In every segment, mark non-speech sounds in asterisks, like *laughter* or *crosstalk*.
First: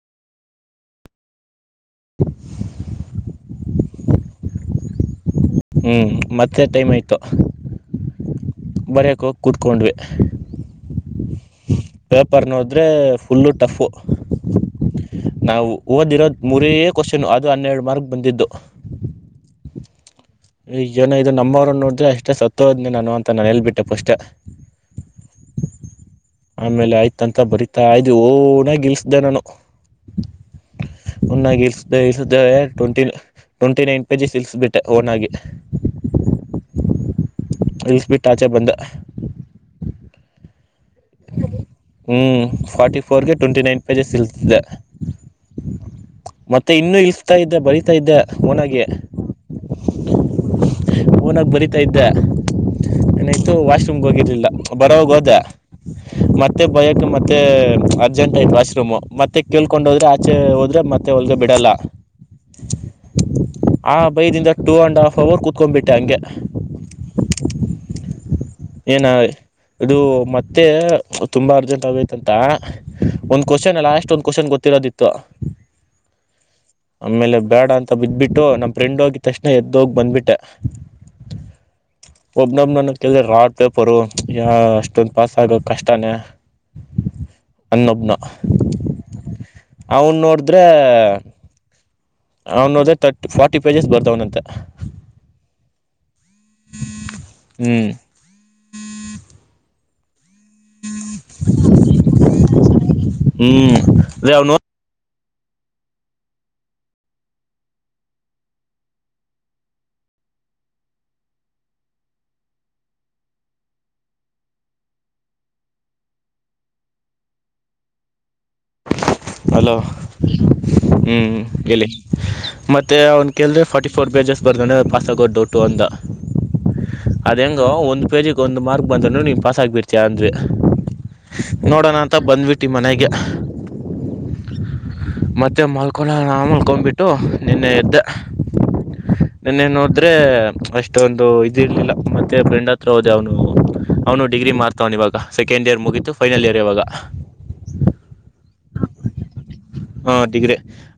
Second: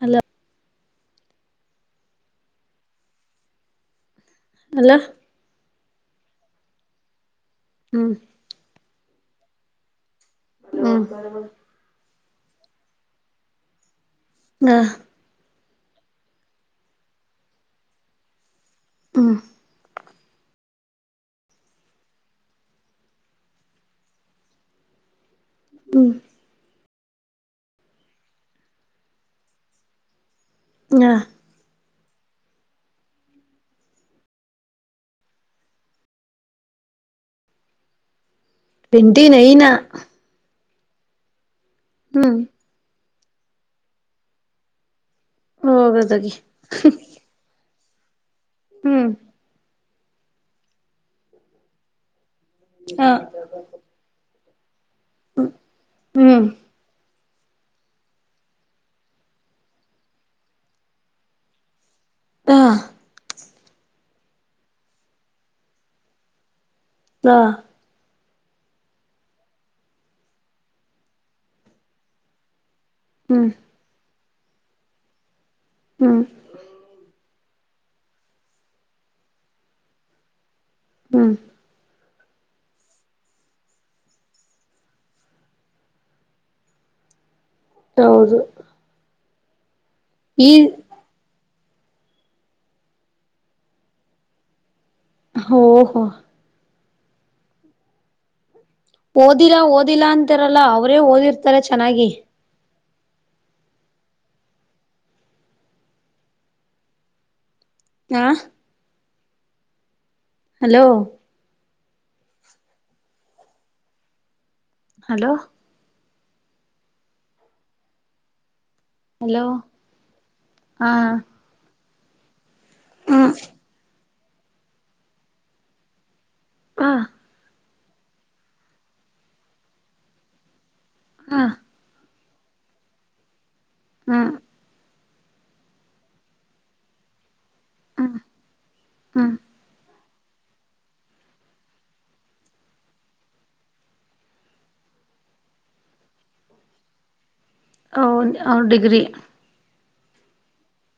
Hello *inaudible* F ಹ್ಮ್ ಮತ್ತೆ time ಆಯ್ತು. ಹ್ಮ್ ಹೊರಗ್ ಹೋಗಿ ಕೂತ್ಕೊಂಡ್ವಿ ಹ್ಮ್ ಪೇಪರ್ ನಂ ಅಂದ್ರೆ ಫುಲ್ಲು ಟಫು. ನಾ ನಾವು ಓದಿರೋದು ಮೂರೇ ಕ್ವೋಶನು ಅದು ಹನ್ನೆರಡು ಮಾರ್ಕ್ ಬಂದಿದ್ದು. ಹ್ಮ ಈಶ್ ಜನ ಇದ್ರು ನಮ್ಮವರು ಅನ್ನೋದು ಅಷ್ಟೇ ಸತ್ಯವಂತ ನಾನು ಅಂತ ಹೇಳ್ಬಿಟ್ಟೆ ಫಸ್ಟೆ. ಹ್ಮ ಆಮೇಲೆ ಆಯ್ತಂತ ಬರಿತಾ ಇದ್ದೆ, ಓನಗೀಚ್ದೆ ನಾನು. ಹ ಎಲ್ಲಗೀಜು ಈ ಸತಿ ಟ್ವೆಂಟಿ, ಟ್ವೆಂಟಿ ನೈನ್ ಪೇಜಸ್ ಇಳುಸ್ಬಿಟ್ಟೆ ಓನ್ ಆಗಿ. ಇಳುಸ್ಬಿಟ್ಟು ಆಚೆ ಬಂದೆ. ಟ್ವೆಂಟಿ ನೈನ್ ಹ್ಮ್ ಫಾರ್ಟಿ ಫೋರ್ಗೆ ಟ್ವೆಂಟಿ ನೈನ್ ಪೇಜಸ್ ಇಲ್ತಿದ್ದೆ. ಹೋಗದಗಿ ಮತ್ತೆ ಇನ್ನುೂ ಇಷ್ಟ ಇದ್ರೆ ಬರೀ. ತು ಇದ್ದೆ ಓನಾಗಿ, ಹ್ಮ್ ಓನಾಗ್ ಬರಿತಾ ಇದ್ದೆ. ಹ ವಾಶ್ರೂಮ್ಗು ಹೋಗಿರ್ಲಿಲ್ಲ ಬರೋಗ ಹೋದ್ರು ಹ್ಮ್ ಮತ್ತೆ ಬರೋಕ್ ಮೋದ ಮತ್ತೆ ಅರ್ಜೆಂಟ್ ಆಯ್ತು ವಾಶ್ರೂಮ್ ಮತ್ತೆ ಕೇಳ್ಕೊಂಡ್ ಹೋದ್ರೆ ಆಚೆ ಹೋದ್ರೆ ಮತ್ತೆ ಒಳಗೆ ಬಿಡಲ್ಲ. ಹಾ ಆ ಬೈಯದಿಂದ ಟೂ ಅಂಡ್ ಆಫ್ ಅವರ್ ಕೂತ್ಕೊಂಡುಬಿಟ್ಟೆ ಹಂಗೆ. ಹಾ ಏನೋ ಹೊಯ್ ಇದು ಮತ್ತೆ ತುಂಬಾ ಅರ್ಜೆಂಟ್ ಆಗೋಯ್ತಾಂತಾ, ಒಂದು ಹ್ಮ್ ಕೋಶನ್ ಲಾಸ್ಟ್ ಒಂದು ಕೋಶನ್ ಗೊತ್ತಿಲ್ಲ ಅದಿಕ್ಕೆ ಹ್ಮ್ ಆಮೇಲೆ. ಬೇಡ ಅಂತ ಬಿದ್ಬಿಟ್ಟು ನಮ್ ಫ್ರೆಂಡು ಅಂದಿದ್ ತಕ್ಷಣ ಎದ್ದೋಗಿ ಬಂದ್ಬಿಟ್ಟೆ. ಹ್ಮ ಒಬ್ನೊಬ್ ನನ ಕೇಯ ರಾಡ್ ಪೇಪರು ಯ ಅಷ್ಟೊ. ಪಾಸ್ ಆಗೋದು ಕಷ್ಟನಾ ಅನ್ನೊಬ್ನ. ಹೌದು ಅವ್ನು ಈ ನೋಡಿದ್ರೆ ಅವನೋದೆ ತರ್ಟಿ ಫಾರ್ಟಿ ಪೇಜಸ್ ಬರ್ತವನ್ ಅಂತೆ. ಹೋ ಹು, ಹ್ಮ ಓದಿಲ್ಲಾ ಓದಿಲ್ಲಾ ಅಂತರಲ್ಲ ಅವ್ರೇ ಓದಿರ್ತಾರೆ ಚೆನ್ನಾಗಿ. ಹ್ಮ್ ಇವಾಗ್ ನೋ ಹಾ ಹಲೋ ಹಲೋ ಹಲೋ ಹಾ ಹ್ಮ್ ಹೇಳಿ ಮತ್ತೆ ಅವ್ನು ಹ್ಮ್ ಕೇಳಿದರೆ ಫಾರ್ಟಿ ಫೋರ್ ಪೇಜಸ್ ಬರ್ತಾವ್ನೆ ಪಾಸ್ ಆಗೋದು ಡೌಟು ಅಂತ. ಹ್ಮ ಒಂದು ಪೇಜಿಗೆ ಒಂದು ಮಾರ್ಕ್ ಬಂದ್ರು ನೀ ಪಾಸ್ ಆಗಿಬಿಡ್ತಿ ಹ್ಮ್ ನೋಡೋಣ. ತ್ತ ಬಂದ್ಬಿಟ್ಟಿ ಮನೆಗೆ, ಹ್ಮ ಮತ್ತೇ ಮಲ್ಕೊಳ್ಳೋಣ ಅನ್ನೊಂಡುಬಿಟ್ಟು. ನಿನ್ನೆ ಎದ್ದೆ ಹ್ಮ್ ಹ್ಮ್ ನಿನ್ನೆ ನೋಡು ಆದ್ರೆ ಅಷ್ಟೊಂದು ಇದ ಇರ್ಲಿಲ್ಲ ಮತ್ತೆ ಫ್ರೆಂಡ್ ಹತ್ರ ಹೋದೆ ಅವನು ಅವನು ಡಿಗ್ರಿ ಮಾಡ್ತವ್ ಇವಾಗ ಸೆಕೆಂಡ್ ಇಯರ್ ಮುಗೀತು ಫೈನಲ್ ಇಯರ್ ಇವಾಗ ಅವ ಡಿಗ್ರಿ ಹಾ ಡಿಗ್ರಿ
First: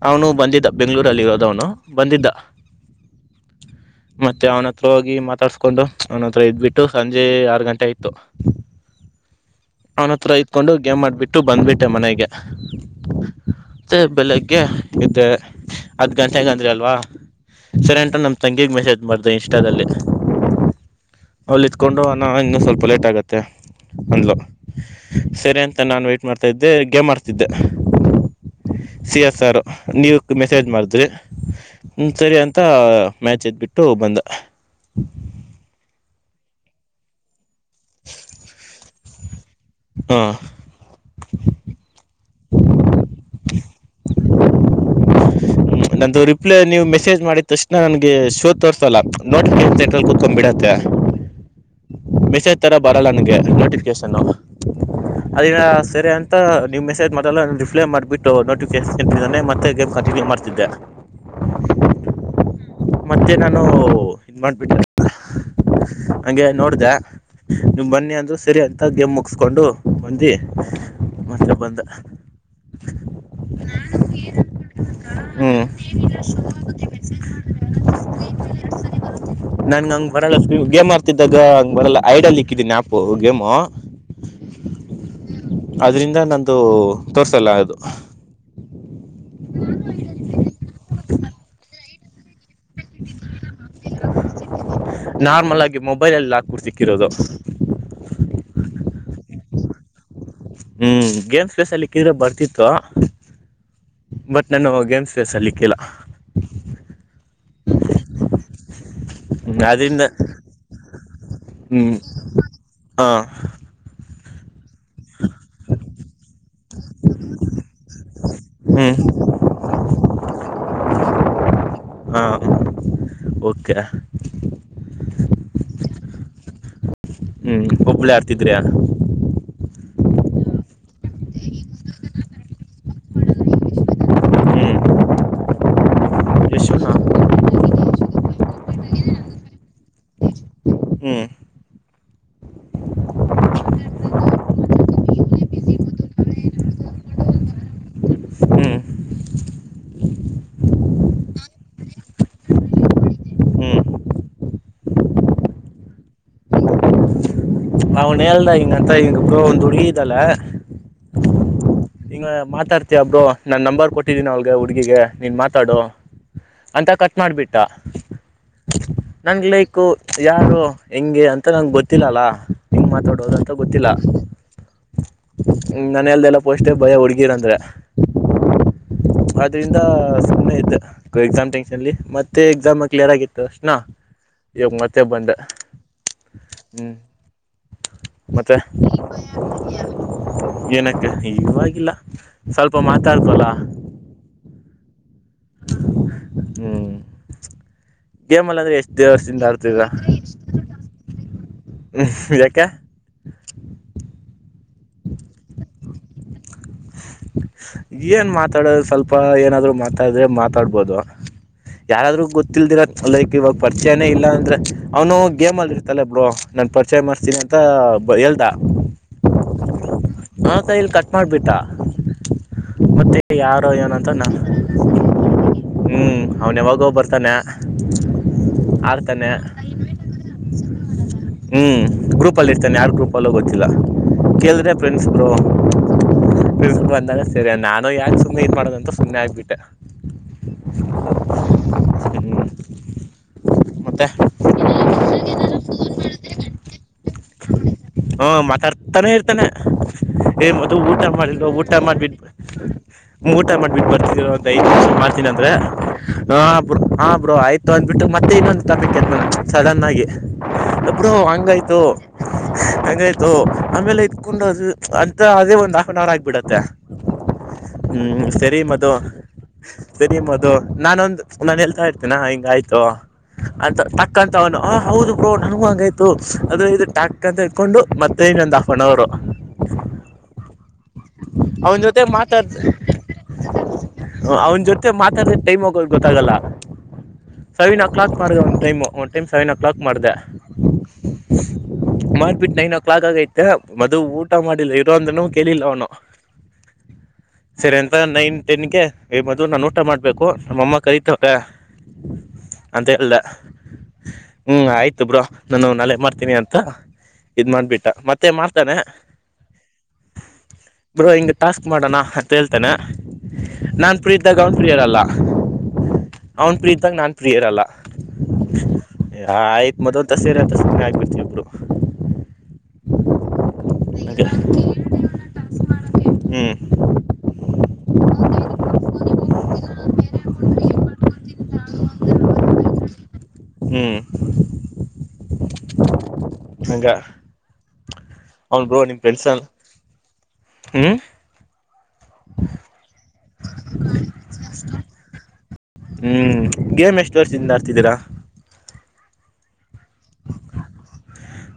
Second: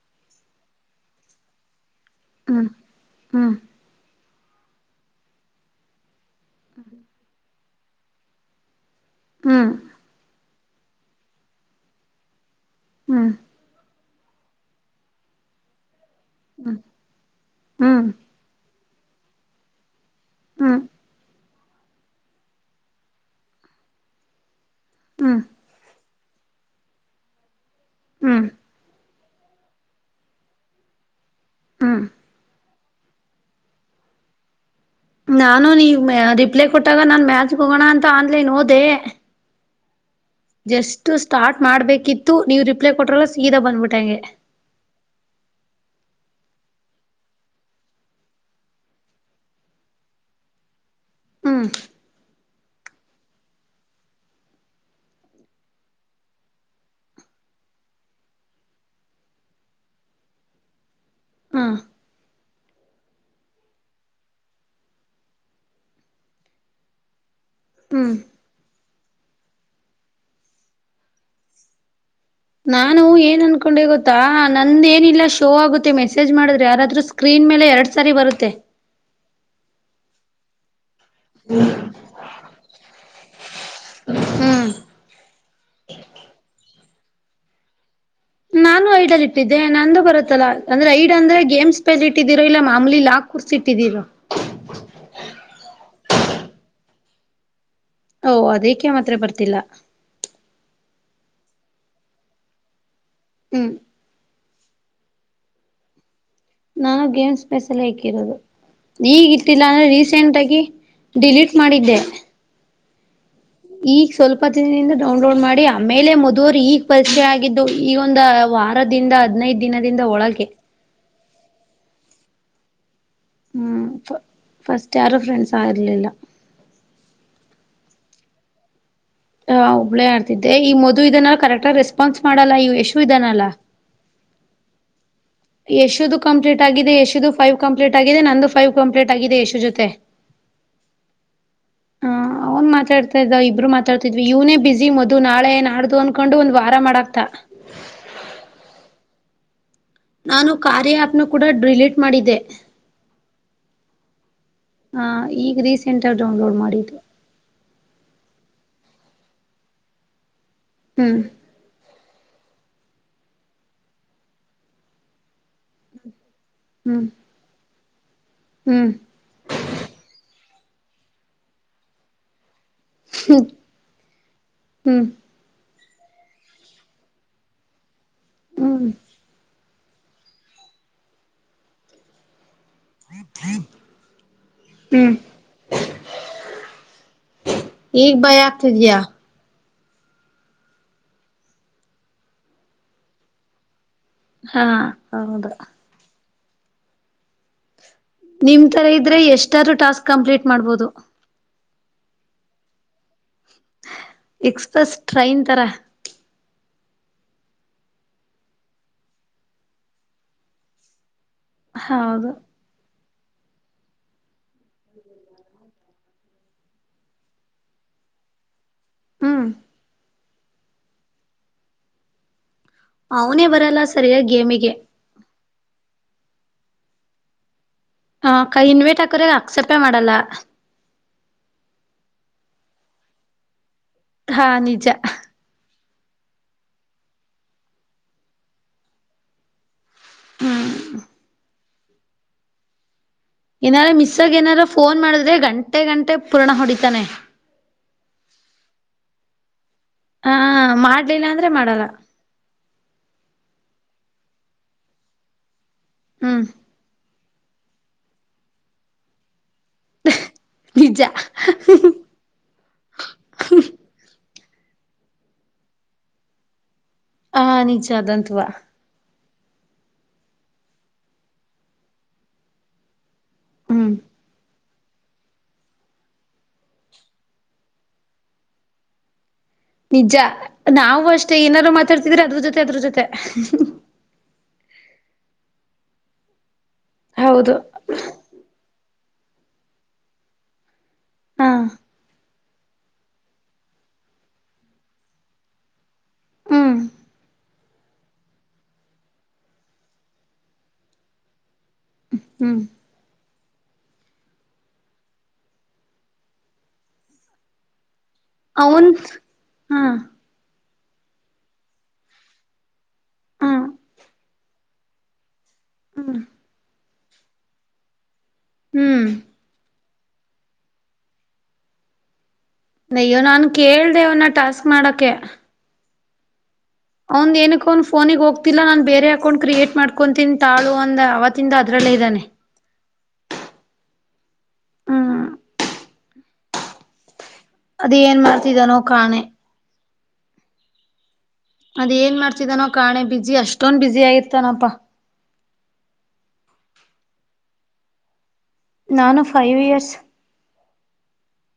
ಅವನು ಬಂದಿದ್ದ ಬೆಂಗಳೂರಿನಲ್ಲಿ ಇರೋದ ಅವನು ಬಂದಿದ್ದ ಹ್ಮ್ ಹ್ಮ್ ಮತ್ತೆ ಅವ್ನ ಹತ್ರ ಹೋಗಿ ಮಾತಾಡ್ಸ್ಕೊಂಡು ಅವ್ನ ಹತ್ರ ಇದ್ಬಿಟ್ಟು ಸಂಜೆ ಆರು ಗಂಟೆ *inaudible* ಹ್ಮ್ ಅವನ ಹತ್ರ ಇಕೊಂಡು ಗೇಮ್ ಮಾಡ್ಬಿಟ್ಟು ಬಂದ್ಬಿಟ್ಟೆ ಮನೆಗೆ ಹ್ಮ ಅ ಬೆಲೆಗ್ಗೆ ಹೆಡ್ ಹತ್ತು ಗಂಟೆಗ ಅಂದ್ರ ಹ್ಮ್ ಅಲ್ವಾ ಸರಿ ಹ್ಮ್ ಅಟ ನಮ್ಮ ತಂಗಿಗೆ ಮೆಸೇಜ್ ಮಾಡಿದೆ ಇನ್ಸ್ಟಾದಲ್ಲಿ ಹ್ಮ ಅಲ್ಲಿ ಇತ್ಕೊಂಡು ಅಣ ಇನ್ನು ಸ್ವಲ್ಪ ಲೇಟ್ ಆಗತ್ತೆ ಅಂದ್ಲು ಹ್ಮ್ ಸರಿ ಅಂತ ನಾನು ವಟ್ ಮಾಡ್ತಾದ್ದೆ ಗೇಮ್ ಆಡ್ತಿದ್ದೆ ಹ್ಮ್ ಸಿ ಎಸ್ ಆರ್ ನೀವ ಮೆಸೇಜ್ ಮಾಡಿದ್ರಿ ಹ್ಮ್ ಸರಿ ಅಂತ ಮ್ಯಾಚ್ ಎದ್ಬಿಟ್ಟು ಬಂದ ನಾನು ನೀವ ಮ ರಿಪ್ಲೈ ಕೊಟ್ಟಾಗ ನಾನ್ ಮ್ಯಾಚ್ಗೆ ಹೋಗೋಣ ಅಂತ ಆನ್ಲೈನ್ ಓದೆ ಹ ಜಸ್ಟ್ ಸ್ಟಾರ್ಟ್ ಮಾಡ್ಬೇಕಿತ್ತು ಇತ್ತು ನೀವ್ ರಿಪ್ಲೈ ಕೊಟ್ರಲ್ಲ ಸಗೀದಾ ಬಂದ್ಬಿಟ್ಟ ಹಂಗೆ ನಂದುದು ರಿಪ್ಲೈ ನೀವು ಮೆಸೇಜ್ ಮಾಡಿದ ತಕ್ಷಣ ನನಗೆ ಶೋ ತೋರಿಸತೋಲ್ಲ ನೋಟಿಫಿಕೇಶನ್ ಸೆಟ್ರಲ್ಲಿ ಕುತ್ಕೊಂಡು ಬಿಡತ್ತೆ ಹ್ಮ ಥರ ಬರೋಲ್ಲ ನನಗೆ ನೋಟಿಫಿಕೇಶನ್ನು ಅದ ಸರಿ ಅಂತ ನೀ್ ಮೆಸೇಜ್ ಮಾಡಲ್ಲ ರಿಪ್ಲೈ ಮಾಡಿಬಿಟ್ಟು ನೋಟಿಫಿಕೇಶನ್ ಮತ್ತೆ ಗೇಮ್ ಕಂಟಿನ್ಯೂ ಮಾಡ *inaudible* ಹಾ ಮತ್ತೆ ನಾನು ಇದ ಮಾಡ್ಬಿಟ್ಟೆ ಹಂಗೆ ನೋಡ್ದ ನಿಮ್ ಹ್ಮ್ ಬನ್ನಿ ಅಂದ್ರರು ಸರಿ ಅಂತ ಗೇಮ್ ಮುಗಸ್ಕೊಂಡು ಬಂದಿ ಮತ್ತೆ ಬಂದ ನಾನು ಏನ್ ಅನ್ಕೊಂಡೆ ಗೊತ್ತಾ ನಂದ ಏನಿಲ್ಲ ಶೋ ಆಗುತ್ತೆ ಮೆಸೇಜ್ ಮಾಡಿದ್ರೆ ಯಾರಾದ್ರರು ಸ್ಕ್ರೀನ್ ಮೇಲೆ ಎರಡ್ ಸಾರಿ ಬರುತ್ತೆ ನೀ ಗೇಮ್ ಆರ್ತಿದ್ದಾಗ ಹಂಗ ಬರಲ್ಲ ಐಡಿಯಲ್ ಇಕ್ಕಿದೀನಿ ಆಪು ಗೇಮು ಹ್ಮ್ ಅದ್ರಿಂದ ನಂದುು ತೋರ್ಸಲ್ಲ ಅದು ನಾನು ಐಡಲ್ ಇಟ್ಟಿದ್ದೆ ನಂದು ಬರುತ್ತಲ್ಲ ಅಂದ್ರೆ ಐಡ್ ಅಂದ್ರೆ ಗೇಮ್ಸ್ ಪಲ್ ಇಟ್ಟಿದೀರ ಇಲ್ಲ ಮಾಮೂಲಿ ಲಾಕ್ ಕುೂರ್ಸಿ ಇಟ್ಟಿದೀರ ಬರಿ ಲಾಕ್ ಕೂರ್ಸಿ ಇಟ್ಟಿರೋದು ಓ ಅದಕ್ಕೆೆ ಮಾತ್ರ ಬರ್ತಿಲ್ಲ ಹ್ಮ್ ಗೇಮ್ಸ್ ಪ್ಲೇಸ್ ಅಲ್ಲಿ ಲಿಕ್ಕಿದ್ರೆ ಬರ್ತಿತ್ತು ಹ್ಮ್ ಬಟ್ ನಾನು ಗೇಮ್ಸ್ ಬೇಸ್ ಅಲಿಕ್ಕಿಲ್ಲ ನಾನು ಗೇಮ್ಸ್ ಸ್ಪೆಸಲ್ ಹಕಿರೋದು ಹ್ಮ್ ಈಗಿತ್ತಿಲ್ಲ ಅಂದ್ರೆ ಅದ್ರಿಂದ ರೀಸೆಂಟ್ ಆಗಿ ಡಿಲೀಟ್ ಹ್ಮ್ ಮಾಡಿದ್ದೆ ಹಾ ಈಗ ಸ್ವಲ್ಪ ಡೌನ್ಲೋಡ್ ಮಾಡಿ ಆಮೇಲೆ ಮದುವರು ಈಗ ಪರೀಕ್ಷೆ ಆಗಿದ್ದು ಈಗ ಒಂದು ಹ್ಮ್ ವಾರದಿಂದ ಹದ್ನೈದು ದಿನದಿಂದ ಒಳಗೆ ಹಾ ಓಕೆ ಹ್ಮ್ ಫಸ್ಟ್ ಯರು ಫ್ರೆಂಡ್ಸ್ ಆರಲಿಲ್ಲ ಹ್ಮ್ *unintelligible* ಹ ಹಬ್ಳೇ ಆಡ್ತಿದ್ದೆ ಈ ಮದುವ ಇದನ್ನ ಕರೆಕ್ ಆಗ ರೆಸ್ಪಾನ್ಸ್ ಮಾಡಲ್ಲ ಇವ ಯಶು ಇದಧಾನಲ್ಲ ಹ್ಮ್ ಯಶದು ಕಂಪ್ಲೀಟ್ ಆಗಿದೆ ಯಶುನಾ ಎಶ ಫೈವ್ ಕಂಪ್ಲೀಟ್ ಆಗಿದೆ ನಂದು ಫೈವ್ ಕಂಪ್ಲೀಟ್ ಆಗಿದೆ ಯಶು ಜೊತೆ *inaudible* ಹ್ಮ್ ಹ ಅವ್ನ್ ಮಾತಾಡ್ತಾ ಇದ್ದ ಇಬ್ಬರು ಮಾತಾಡ್ತಿದ್ವಿ ಇವ್ನೇ ಬಿಸಿ ಮೊದು ನಾಡ್ದು ಅನ್ಕೊಂಡು ಒಂದ್ ವಾರ ಮಾಡಾಕ್ತ *inaudible* ಹ್ಮ್ ನಾನು ಕಾರ್ಯ ಆ್ಯಪ್ನು ಕೂಡ ಡಿಲೀಟ್ ಮಾಡಿದ್ದೆ ಹ್ಮ್ ಹಾ ಈಗ ರೀಸೆಂಟ್ ಆಗ ಡೌನ್ಲೋಡ್ ಮಾಡಿದ್ದು ಅವ್ನ ಹಲ್ ಹಿಂಗಂತ ಈಂಗಬ್ಬ ಒಂದ್ ಹುಡುಗಿ ಇದಲ್ಲ ಹ್ಮ್ ಈಂಗ ಮಾತಾಡ್ತಿಯ ಅಬ್ರು ನನ್ ನಂಬರ್ ಕೊಟ್ಟಿದ್ದೀನಿ ಅವಲ್ಗೆ ಹುಡ್ಗಿಗೆ ನೀನ್ ಮಾತಾಡು ಅಂತ ಹ್ಮ್ ಕಟ್ ಮಾಡ್ಬಿಟ್ಟ ಹ್ಮ್ ನಂ ಲೈಕು ಯಾರು ಹೆಂಗೆ ಅಂತ ನಂಗ ಗೊತ್ತಿಲ್ಲಲ್ಲ ನಿಂ ಮಾತಾಡುವುದು ಹ್ಮ್ ಅಂತ ಗೊತ್ತಿಲ್ಲ ಹ್ಮ್ ಮನೆಯಲ್ದೆಲ್ಲ ಪೋಸ ಭಯ ಹುಡ್ಗೀರಂದ್ರ ಹ್ಮ್ ಅದರಿಂದ ಸುಮ್ಮನೆ ಇ್ದ ಎಕ್ಸಾಮ್ ಟೆನ್ಷನ್ಲ್ಲಿ ಮತ್ತೆ ಎಕ್ಸಾಮ್ ಕ್ಲಿಯರ್ ಆಗಿತ್ತು ಅ್ಣ ಈಗ ಮತ್ತೆ ಹ್ಮ್ ಬಂದ ಹ್ಮ್ ಈಗ್ ಭಯ ಮತ್ತೆ ಆಗ್ತಿದ್ಯಾ ಏನಕ್ಕ ಈಗವಾಗಿಲ್ಲ ಸ್ವಲ್ಪ ಮಾತಾಡ್ತಲ್ಲ ಹಾ ಹೌದು ಹ್ಮ್ ಗೇಮ್ಲ್ಲ ನಿಮ್ ಅಂದ್ರೆ ತರ ಎಷ್ಟ್ ಇದ್ರೆ ದೇವಸದಿಂದ ಎಷ್ಟಾದ್ರೂ ಆಡ್ತದ ಟಾಸ್ಕ್ ಕಂಪ್ಲೀಟ್ ಮಾಡ್ಬೋದು ಹ್ಮ ಯಕ್ಕ ಎಕ್ಸ್ಪ್ರೆಸ್ ಟ್ರೈನ್ ತರ ಏನ್ ಮಾತಾಡದು ಸ್ವಲ್ಪ ಏನಾದ್ರು ಮಾತಾಡ್ರೆ ಮಾತಾಡ್ಬೋದು ಯಾರಾದ್ರೂ ಹೌದು ಗೊತ್ತಿಲ್ದಿರ ಲೈಕ್ ಇವಾಗ ಪರಿಚಯನೇ ಇಲ್ಲ ಅಂದ್ರೆ ಅವನು ಗೇಮ್ ಅಲ್ಲಿರ್ತಲ್ಲೆ ಇಬ್ ನಾನು ಪರಿಚಯ ಮಾಡ್ತೀನಿ ಅಂತ ಬ ಹೇಳ್ತಾ ಹ್ಮ ಆ ಕೈಲ್ಲಿ ಕಟ್ ಮಾಡ್ಬಿಟ್ಟ ಮತ್ತೆ ಅವನೇ ಯಾರು ಬರಲ್ಲ ಏನಂತ ಸರಿಯಾಗಿ ನಾನು ಗೇಮಿಗೆ ಹ್ಮ್ ಅವ್ನ್ ಯಾವಾಗ ಬರ್ತಾನೆ ಹ ಕೈ ಇನ್ವೇಟ್ ಹಾಕೋರ ಆಡ್ತಾನೆ ಅಕ್ಸರ್ಪೆ ಮಾಡಲ್ಲ ಹ್ಮ್ ಗ್ರೂಪ್ ಅಲ್ಲಿ ಇರ್ತಾನೆ ಯಾರ್ ಗ್ರೂಪ್ ಅಲ್ಲೋ ಗೊತ್ತಿಲ್ಲ ಹಾ ಕೇಳ್ರೆ ನಿಜ ಫ್ರೆಂಡ್ಸ್ ತಿ ಬಂದಾಗ ಸರಿ ನಾನು ಯಾಕೆ ಸುನೆ ಏನ್ ಮಾಡೋದಂತ ಸುಮ್ಮ್ನೆ ಆಗ್ಬಿಟ್ಟೆ ಹ್ಮ್ ಸಿ ಏನಾರ ಮಿಸ್ ಆಗ ಏನಾರ ಫೋನ್ ಮಾಡಿದ್ರೆ ಗಂಟೆ ಗಂಟೆ ಪುರ್ಣ ಹೊಡಿತಾನೆ ಹ ಮಾತಾಡ್ತಾನೇ ಇರ್ತಾನೆ ಹ ಏ ಮದು ಊಟ ಮಾಡ್ಲಿಲ್ಲ ಮಾಡು ಅಂದ್ರೆ ಊಟ ಮಾಡಲ್ಲ ಮಾಡ್ಬಿಟ್ಟ ಊಟ ಮಾಡಬಿಟ್ಟು ಬರ್ತರೋ ಅಂತ ಐದು ವರ್ಷ ಮಾಡ್ತೀನಿ ಅಂದ್ರೆ ಹ ಹ್ಮ್ ಹ ಇಬ್ ಆಯತ ಅಂದ್ಬಟ್ಟ ಮತ್ತೆ ಇನ್ನೊಂದು ತನ ಸಡನ್ನಾಗಿ ನಿಜ ಒಬ್ರೋ ಹಂಗಾಯ್ತು ಹಂಗಾಯ್ತು ಆಮೇಲೆ ಆಯತು ಹಾಕೊಂಡದು ಅಂತ ಅದ ಒಂದ ಹಾಫನ್ ಅವರ್ ಆಗ್ಬಿಡತ್ತೆ ಹ ನಿಜ ಹ್ಮ್ ಅದಂತವಾ ಸರಿ ಮದು ಸರಿಮದುದು ನಾನೊಂದು ನಾನು ಎಲ್ತಾ ಇರ್ತೀನಾ ಹಿಂಗ ಆಯ್ತು ಅಂತ ಹ್ಮ್ ತಕ್ಕಂತವನು ಆ ಹೌದು ಬ್ರೋ ನನ್ ಆಗಾಯ್ತು ಅದು ಇ ಟಾಕ್ ಅಂತ ಇಕೊಂಡು ಮತ್ತೆ ಇನ್ನೊಂದ್ ಆಫ್ ಅನ್ ಅವರ್ ನಿಜ ನಾವ ಅಷ್ಟೇ ಏನಾರೂ ಅವನ ಜೊತೆ ಮಾತಾಡ್ತಿದ್ರೆ ಅದ್ರ ಜೊತೆ ಅದ್ರ ಜೊತೆ ಅವ್ನ ಜೊತೆ ಮಾತಾಡಿದ್ರ ಟೈಮ್ ಹೋಗೋದು ಗೊತ್ತಾಗಲ್ಲ ಹೌದು ಸೆವೆನ್ ಕ್ಲಾಕ್ ಮಾರ್ಗ ಅವನ್ ಟೈಮ್ ಒಂದ ಟೈಮ್ ಸೆವೆನ್ ಕ್ಲಾಕ್ ಮಾಡಿದೆ ಹಾ ಬಿಟ್ಟ ನೈನ್ ಓ ಕ್ಲಾಕಾಗಿತ್ತ ಮದು ಊಟ ಮಾಡಿಲ್ಲ ಇರೋ ಅಂದ್ರುನು ಕೇಳಿಲ್ಲ ಅವನು. ಹ್ಮ್ ಸರಿ ಅಂತ ನೈನ್ ಟೆನ್ಗೆ ಮದು ನಾನ ಊಟ ಮಾಡ್ಬೇಕು ನಮ್ಮಮ್ಮ ಕರಿತವಳೇ. ಹ್ಮ್ ಅಂತ ಹೇಳಲ್ಲ. ಹ್ಮ್ ಆಯ್ತು ಬ್ರೋ ನಾನು ನಲೆೆ ಮಾಡ್ತೀನಿ ಅಂತ ಇದ್ ಮಾಡ್ಬಿಟ್ಟ ಮತ್ತ ಅವುನ್ ಹಾ ಬ್ರೋ ಹಿಂಗ ಟಾಸ್ಕ್ ಮಾಡೋಣ ಅಂತ ಹೇಳ್ತನ ಹಾ ನಾನ್ ಫ್ರೀ ಇದ್ದಾಗ ಅವನು ಫ್ರೀ ಇರಲ್ಲ. ಹ್ಮ್ ಅವನ್ ಪ್ರೀ ಇದ್ದಾಗ ನಾನ್ ಪ್ರೀ ಇರಲ್ಲ ಹ್ಮ್ ಆಯ್ತ್ ಮೊದಲ್. ತ ಸರಿ ಅಂತ ಸುಮ್ನೆ ಆಗಬಿಡ್ತೀವಿ ಇಬ್ರು. ನಯ್ಯೋ ನಾನ್ ಕೇಳ್ದೆ ಅವನ್ನ ಟಾಸ್ಕ್ ಮಾಡಕೆ. ಹ್ಮ್ ಕೊಂಡ್ ಕ್ರಿಯೇಟ್ ಮಾಡ್ಕೊಂತಿನ ತಾಳು ಅಂದ ಅವತ್ತಿಂದ ಅದ್ರಲ್ಲೇ ಇದ್ದಾನೆ. ಹ್ಮ್ ಹ್ಮ್ ಹಂಗ ಅದ ಏನ್ ಅವನ್ ಮಾಡ್ತಿದಾನೋ ಬ್ರೋ ನಿಮ್ ಕಾಣೆ ಫ್ರೆಂಡಸಲ್ ಹ್ಮ್. ಅದೆನ ಮಾಡ್ತಿದನೋ ಕಾಣೆ ಬಿಜಿ ಅಷ್ಟೊನ್ ಬಝಿ ಆಗಿರ್ತಾನಪ್ಪಾ. ಹ್ಮ್ ಗೇಮ್ ಎಷ್ಟ ವರ್ಷದಿಂದ ಆಡತಿದೀರಾ. ನಾನು five years.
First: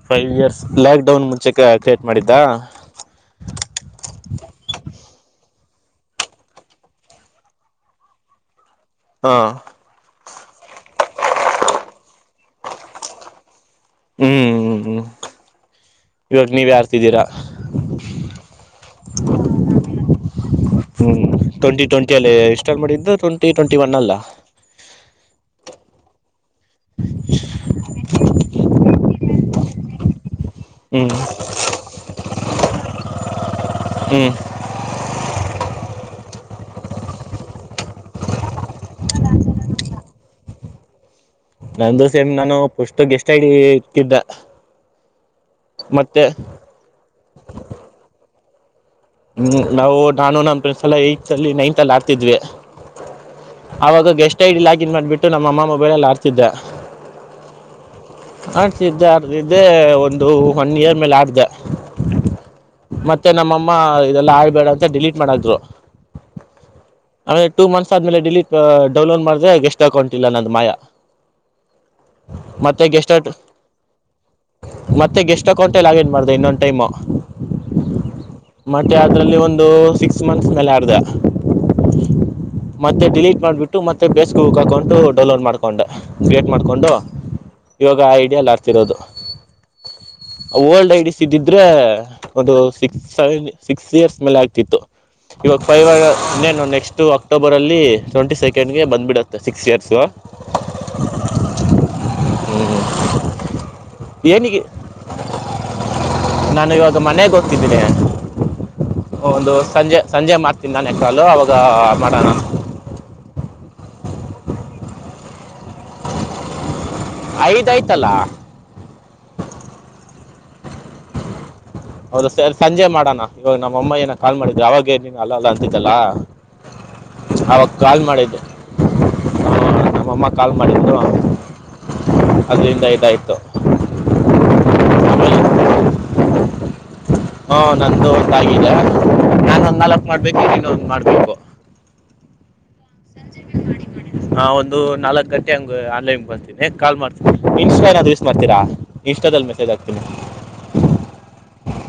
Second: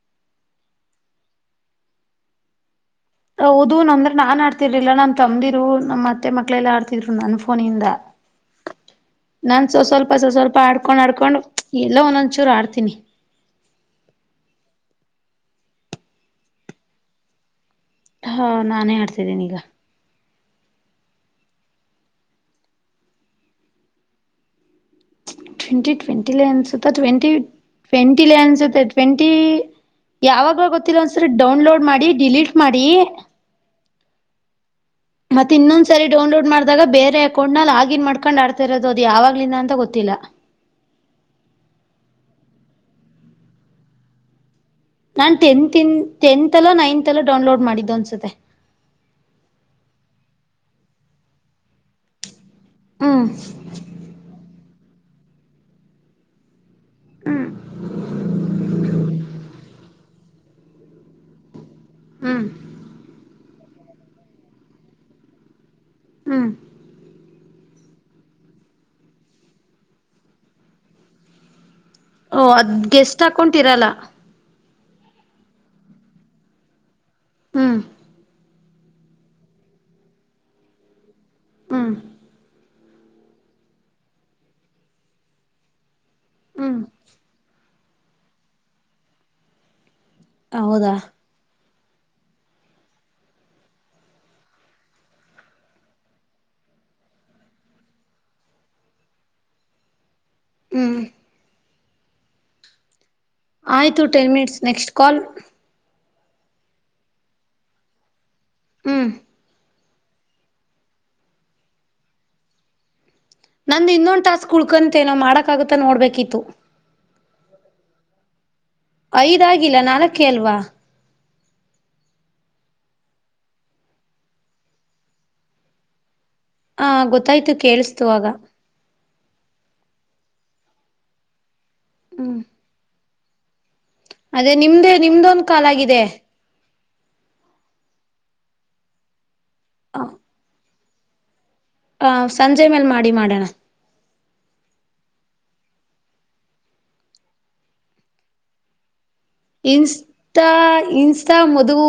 Five years lockdown ಮುಂಚೆಕ ಕ್ರಿಯೇಟ್ ಮಾಡಿದ್ದ. ಹೌದು ನಂದ್ರ ನಾನ್ ಆಡ್ತಿರ್ಲಿಲ್ಲ ನನ್ ತಮ್ದಿರು ನಮ್ಮ ಮತ್ತೆ ಮಕ್ಕಳೆಲ್ಲ ಆಡ್ತಿದ್ರು ನನ್ನ ಫೋನಿಂದ. ಹಾ ನಾನ್ ಸ್ವ ಸ್ವಲ್ಪ ಸ್ ಸ್ವಲ್ಪ ಆಡ್ಕೊಂಡ್ ಆಡ್ಕೊಂಡ. ಕೊಂಡು ಎಲ್ಲೋ ಒಂದೊಂದಚೂರ ಆಡ್ತೀನಿ. ಹ್ಮ್ ಹ್ಮ್ ಹ್ಮ್ ಇವಾಗ ನೀವೆ ಆಡ್ತಿದೀರಾ. ಹಾ ನಾನೇ ಆಡ್ತಿದ್ದೀನಿಗ. ಹ್ಮ್ ಟ್ವೆಂಟಿ ಟ್ವೆಂಟಿ ಅಲ್ಲಿ ಇಸ್ಟರ್ಟ್ ಮಾಡಿದ್ದು ಟ್ವೆಂಟಿ ಟ್ವೆಂಟಿ ಒನ್ ಅಲ್ಲ. ಟ್ವೆಂಟಿ ಟ್ವೆಂಟಿಲೆ ಅನಸತ ಟ್ವೆಂಟಿ ಟ್ವೆಂಟಿಲೆ ಅನ್ಸುತ್ತೆ ಟ್ವೆಂಟಿ. ಯಾವಾಗ್ಲೊ ಗೊತ್ತಿಲ್ಲ ಹ್ಮ್ ಒಂದಸರಿ ಡೌನ್ಲೋಡ್ ಮಾಡಿ ಡಿಲೀಟ್ ಮಾಡಿ. ಹ್ಮ್ಮ್ ಮತ್ತೆ ಇನ್ನೊಂದ ಸರಿ ಡೌನ್ಲೋಡ್ ಮಾಡ್ದಾಗ ಬೇರೆ ಅಕೌಂಟನ ಲಾಗಿನ್ ಮಾಡ್ಕೊಂಡ್ ಆಡ್ತಾ ಇರೋದು ಅದು ಯಾವಾಗ್ಲಿಂದ ಅಂತ ಗೊತ್ತಿ ಇಲ್ಲ ನಂದು ಸೇಮ್ ನಾನು ಪುಸ್ತಕ್ ಗೆಷ್ಟಐಡಿ ಇಟ್ಟಿದ್ದ. ನಾನ್ ಟೆಂತಿಂದ ಟೆಂತಲ್ಲೋ ನೈನ್ತಲ್ಲೋ ಡೌನ್ಲೋಡ್ ಮಾಡಿದ್ದು ಅನ್ಸುತ್ತೆ. ಹ್ಮ್ ನಾವು ನಾನು ನಮ್ ಫ್ರೆಂಡ್ಸ ಎಲ್ಲಾ ಏಟತಲ್ಲಿ ನೈನ್ತಲ್ಲಿ ಆಡ್ತಿದ್ವಿ. ಹ್ಮ್ ಅವಾಗ ಗೆಸ್ಟ್ ಐಡಿ ಲಾಗಿನ್ ಮಾಡ್ಬಿಟ್ಟು ನಮ್ಮ ಅಮ್ಮ ಮೊಬೈಲಲ್ಲಿ ಆಡ್ತಿದ್ದೆ. ಹ್ಮ್ ಆಡ್ತಿದ್ದೆ ಆಡ್ತಿದ್ದೇ ಒಂದು ದು ಒನ್ ಇಯರ್ ಮ್ಯಾಲ ಆಡದೆ. ಹ್ಮ ಮತ್ತೆ ನಮ್ಮಮ್ಮ ಇದೆಲ್ಲಾ ಆಡಬೇಡ ಅಂತ ಡಿಲೀಟ್ ಮಾಡ ಹಾಕುದ್ರು. ಹ್ಮ್ ಆಮೇಲೆ ಟೂ ಮಂತ್ಸ್ ಆದ್ಮೇಲೆ ಡಿಲೀಟ್ ಡೌನ್ಲೋಡ್ ಮಾಡದೇ ಗೆಸ್ಟ್ ಅಕೌಂಟ್ ಇಲ್ಲ ನಂದ ಮಾಯ. ಓ ಅದ್ ಗೆಸ್ಟ್ ಅಕೌಂಟ್ ಇರಲ್ಲ. ಮತ್ತೆ ಗೆಸ್ಟ್ ಅಕೌಂಟೆ ಲಾಗಿನ್ ಮಾಡ್ದೆ ಇನ್ನೊನ ಟೈಮು. ಹ್ಮ್ ಮತ್ತೆ ಅದ್ರಲ್ಲಿ ಒಂದು ಸಿಕ್ಸ್ ಮಂತ್ಸ್ ಮೇಲೆ ಆಡದೆ. ಹ್ಮ್ ಮತ್ತೆ ಡಿಲೀಟ್ ಮಾಡ್ಬಿಟ್ಟು ಮತ್ತೆ ಪೇಸ್ ಬುಕ್ ಅಕೌಂಟು ಡೌನ್ಲೋಡ್ ಮಾಡ್ಕೊಂಡೆ. ಕ್ರಿಯೇಟ್ ಹ್ಮ್ ಮಾಡಕೊಂಡು ಇವಾಗ ಐಡಿಯಲಿ ಆಡ್ತಿರೋದು. ಓಲ್ಡ್ ಹೌದಾ ಐಡಿಸ್ ಇದ್ದಿದ್ರೆ ಒಂದು ಸಿಕ್ಸ್ ಸೆವೆನ್ ಸಿಕ್ಸ್ ಇಯರ್ಸ್ ಮೇಲೆ ಆಗ್ತಿತ್ತು. ಇವಾಗ ಫೈವ್ ಆಗ್ಯವ ಇನ್ನೇನು ನೆಕ್ಸ್ಟ್ ಅಕ್ಟೋಬರಲ್ಲಿ ಟ್ವೆಂಟಿ ಸೆಕೆಂಡ್ಗೆ ಬಂದ್ಬಿಡುತ್ತೆ ಸಿಕ್ಸ್ ಇಯರ್ಸು. ಹ್ಮ್ ಹ್ಮ್ಮ ಆಯ್ತು ಟೆನ್ ಮಿನಿಟ್ಸ್ ನೆಕ್ಸ್ಟ್ ಕಾಲ್. ನಾನು ಇವಾಗ ಮನೆಗೆ ಹೋಗ್ತಿದ್ದೀನನೆ ಹ್ಮ್ ಒಂದು ಸಂಜೆ ಸಂಜೆ ಮಾಡ್ತೀನ ನಾನ ಯ ಕಾಲು ಅವವಾಗ ಮಾಡೋಣ ನಂದು್ ಇನ್ನೊಂದ್ ಟಾಸ್ಕ್ ಉಳ್ಕಂತೇನೋ ಮಾಡಕ್ ಆಗುತ್ತ ನೋಡ್ಬೇಕಿತ್ತು ಐದಐ್ತಲ್ಲ ಐದ್ಾಗಿಲ್ಲ ನಾಲ್ಕೆ ಅಲ್ವಾ ಹೌದ ಸ ಸಂಜೆ ಮಾಡೋಣ ಇವಾಗ ನಮ್ಮ ಅಮ್ಮನಾಗ ಕಾಲ್ ಮಾಡಿದ್ರು ಅವವಾಗೇಏನನು ಅಲ್ಲ ಅಲ್ಲ ಅಂತಿದ್ದಲ್ಲ ಹ ಗೊತ್ತಾಯ್ತು ಅವಾಗ ಕಾಲ್ ಕೇಳಸ್ತು ಆಾಗ ಮಾಡಿದ್ದೆ ನಮ್ಮಮ್ಮ ಕಾಲ್ ಮಾಡಿದ್ದರು ಹ್ಮ್ ಅದುರಿಂದ ಏಟ್ಾಯಿತು ಅದೇ ನಿಮ್ದೇ ನಿಮ್ದೊಂದ ಕಾಲಾಗಿದೆ ಹಾ ನಂದು ಹೊತ್ತಿದ್ದ ನಾನನ್ ಒಂದ್ ನಾಲ್ಕ್ ಮಾಡ್ಬೇಕು ಇನೊಂದ್ ಮಾಡ್ಬೇಕು ಹ ಸ ಹಾ ಒಂದು ನಾಲ್ಕ ಗಂಟ್ ಂಗ ಆನ್ಲೈನ್ ಬರ್ತೀನಿ ಕಾ ಮಾಡ್ತೀನಿ ಇನ್ಸ್ಟ ಯೂಸ್ ಮಾಡ್ತೀರಾ ಇನ್ಸ್ಟಾದಲ್ಲಿ ಮೆಸೇಜ್ ಹಾಕ್ತೀನಿ ಇನ್ಸ್ಟಾ ಇನ್ಸ್ಟಾ ಮದುವ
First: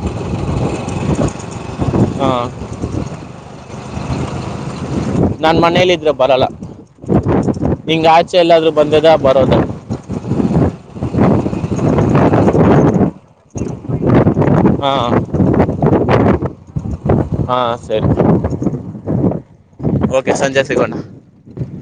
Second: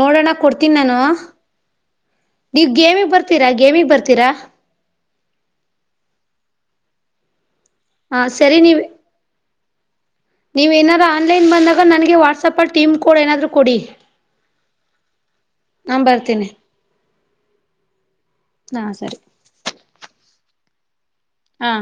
ನೋಡೋಣ ಕೊಡ್ತೀನಿ ನಾನು ಹಾಂ ನೀವ್ ಗೇಮಿಗ್ ಬರ್ತೀರಾ ಗೇಮಿಗ್ ಬರ್ತೀರಾ ನಾನ ಮನೇೆಯಲ್ಲಿ ಇದ್ರೆ ಬರಲ್ಲ ನಿಂಗ ಹ ಆಚೆ ಸರಿ ಎಲ್ಲಾದ್ರೂ ನೀವ್ ಬಂದದ ಬರೋದ ನೀವ್ ಏನಾರ ಆನ್ಲೈನ್ ಬಂದಾಗ ನನಗೆ ವಾಟ್ಸಪಲ್ಲಿ ಟೀಮ್ ಕೋಡ್ ಏನಾದರೂ ಕೊಡಿ ಹಾಂ ನಾನ್ ಬರ್ತೇನೆಿ ಹಾ ಸರಿ ಹಾ ಸರಿ ಓಕೆ ಸಂಜೆ ಸಿಗೋಣ ಹಾ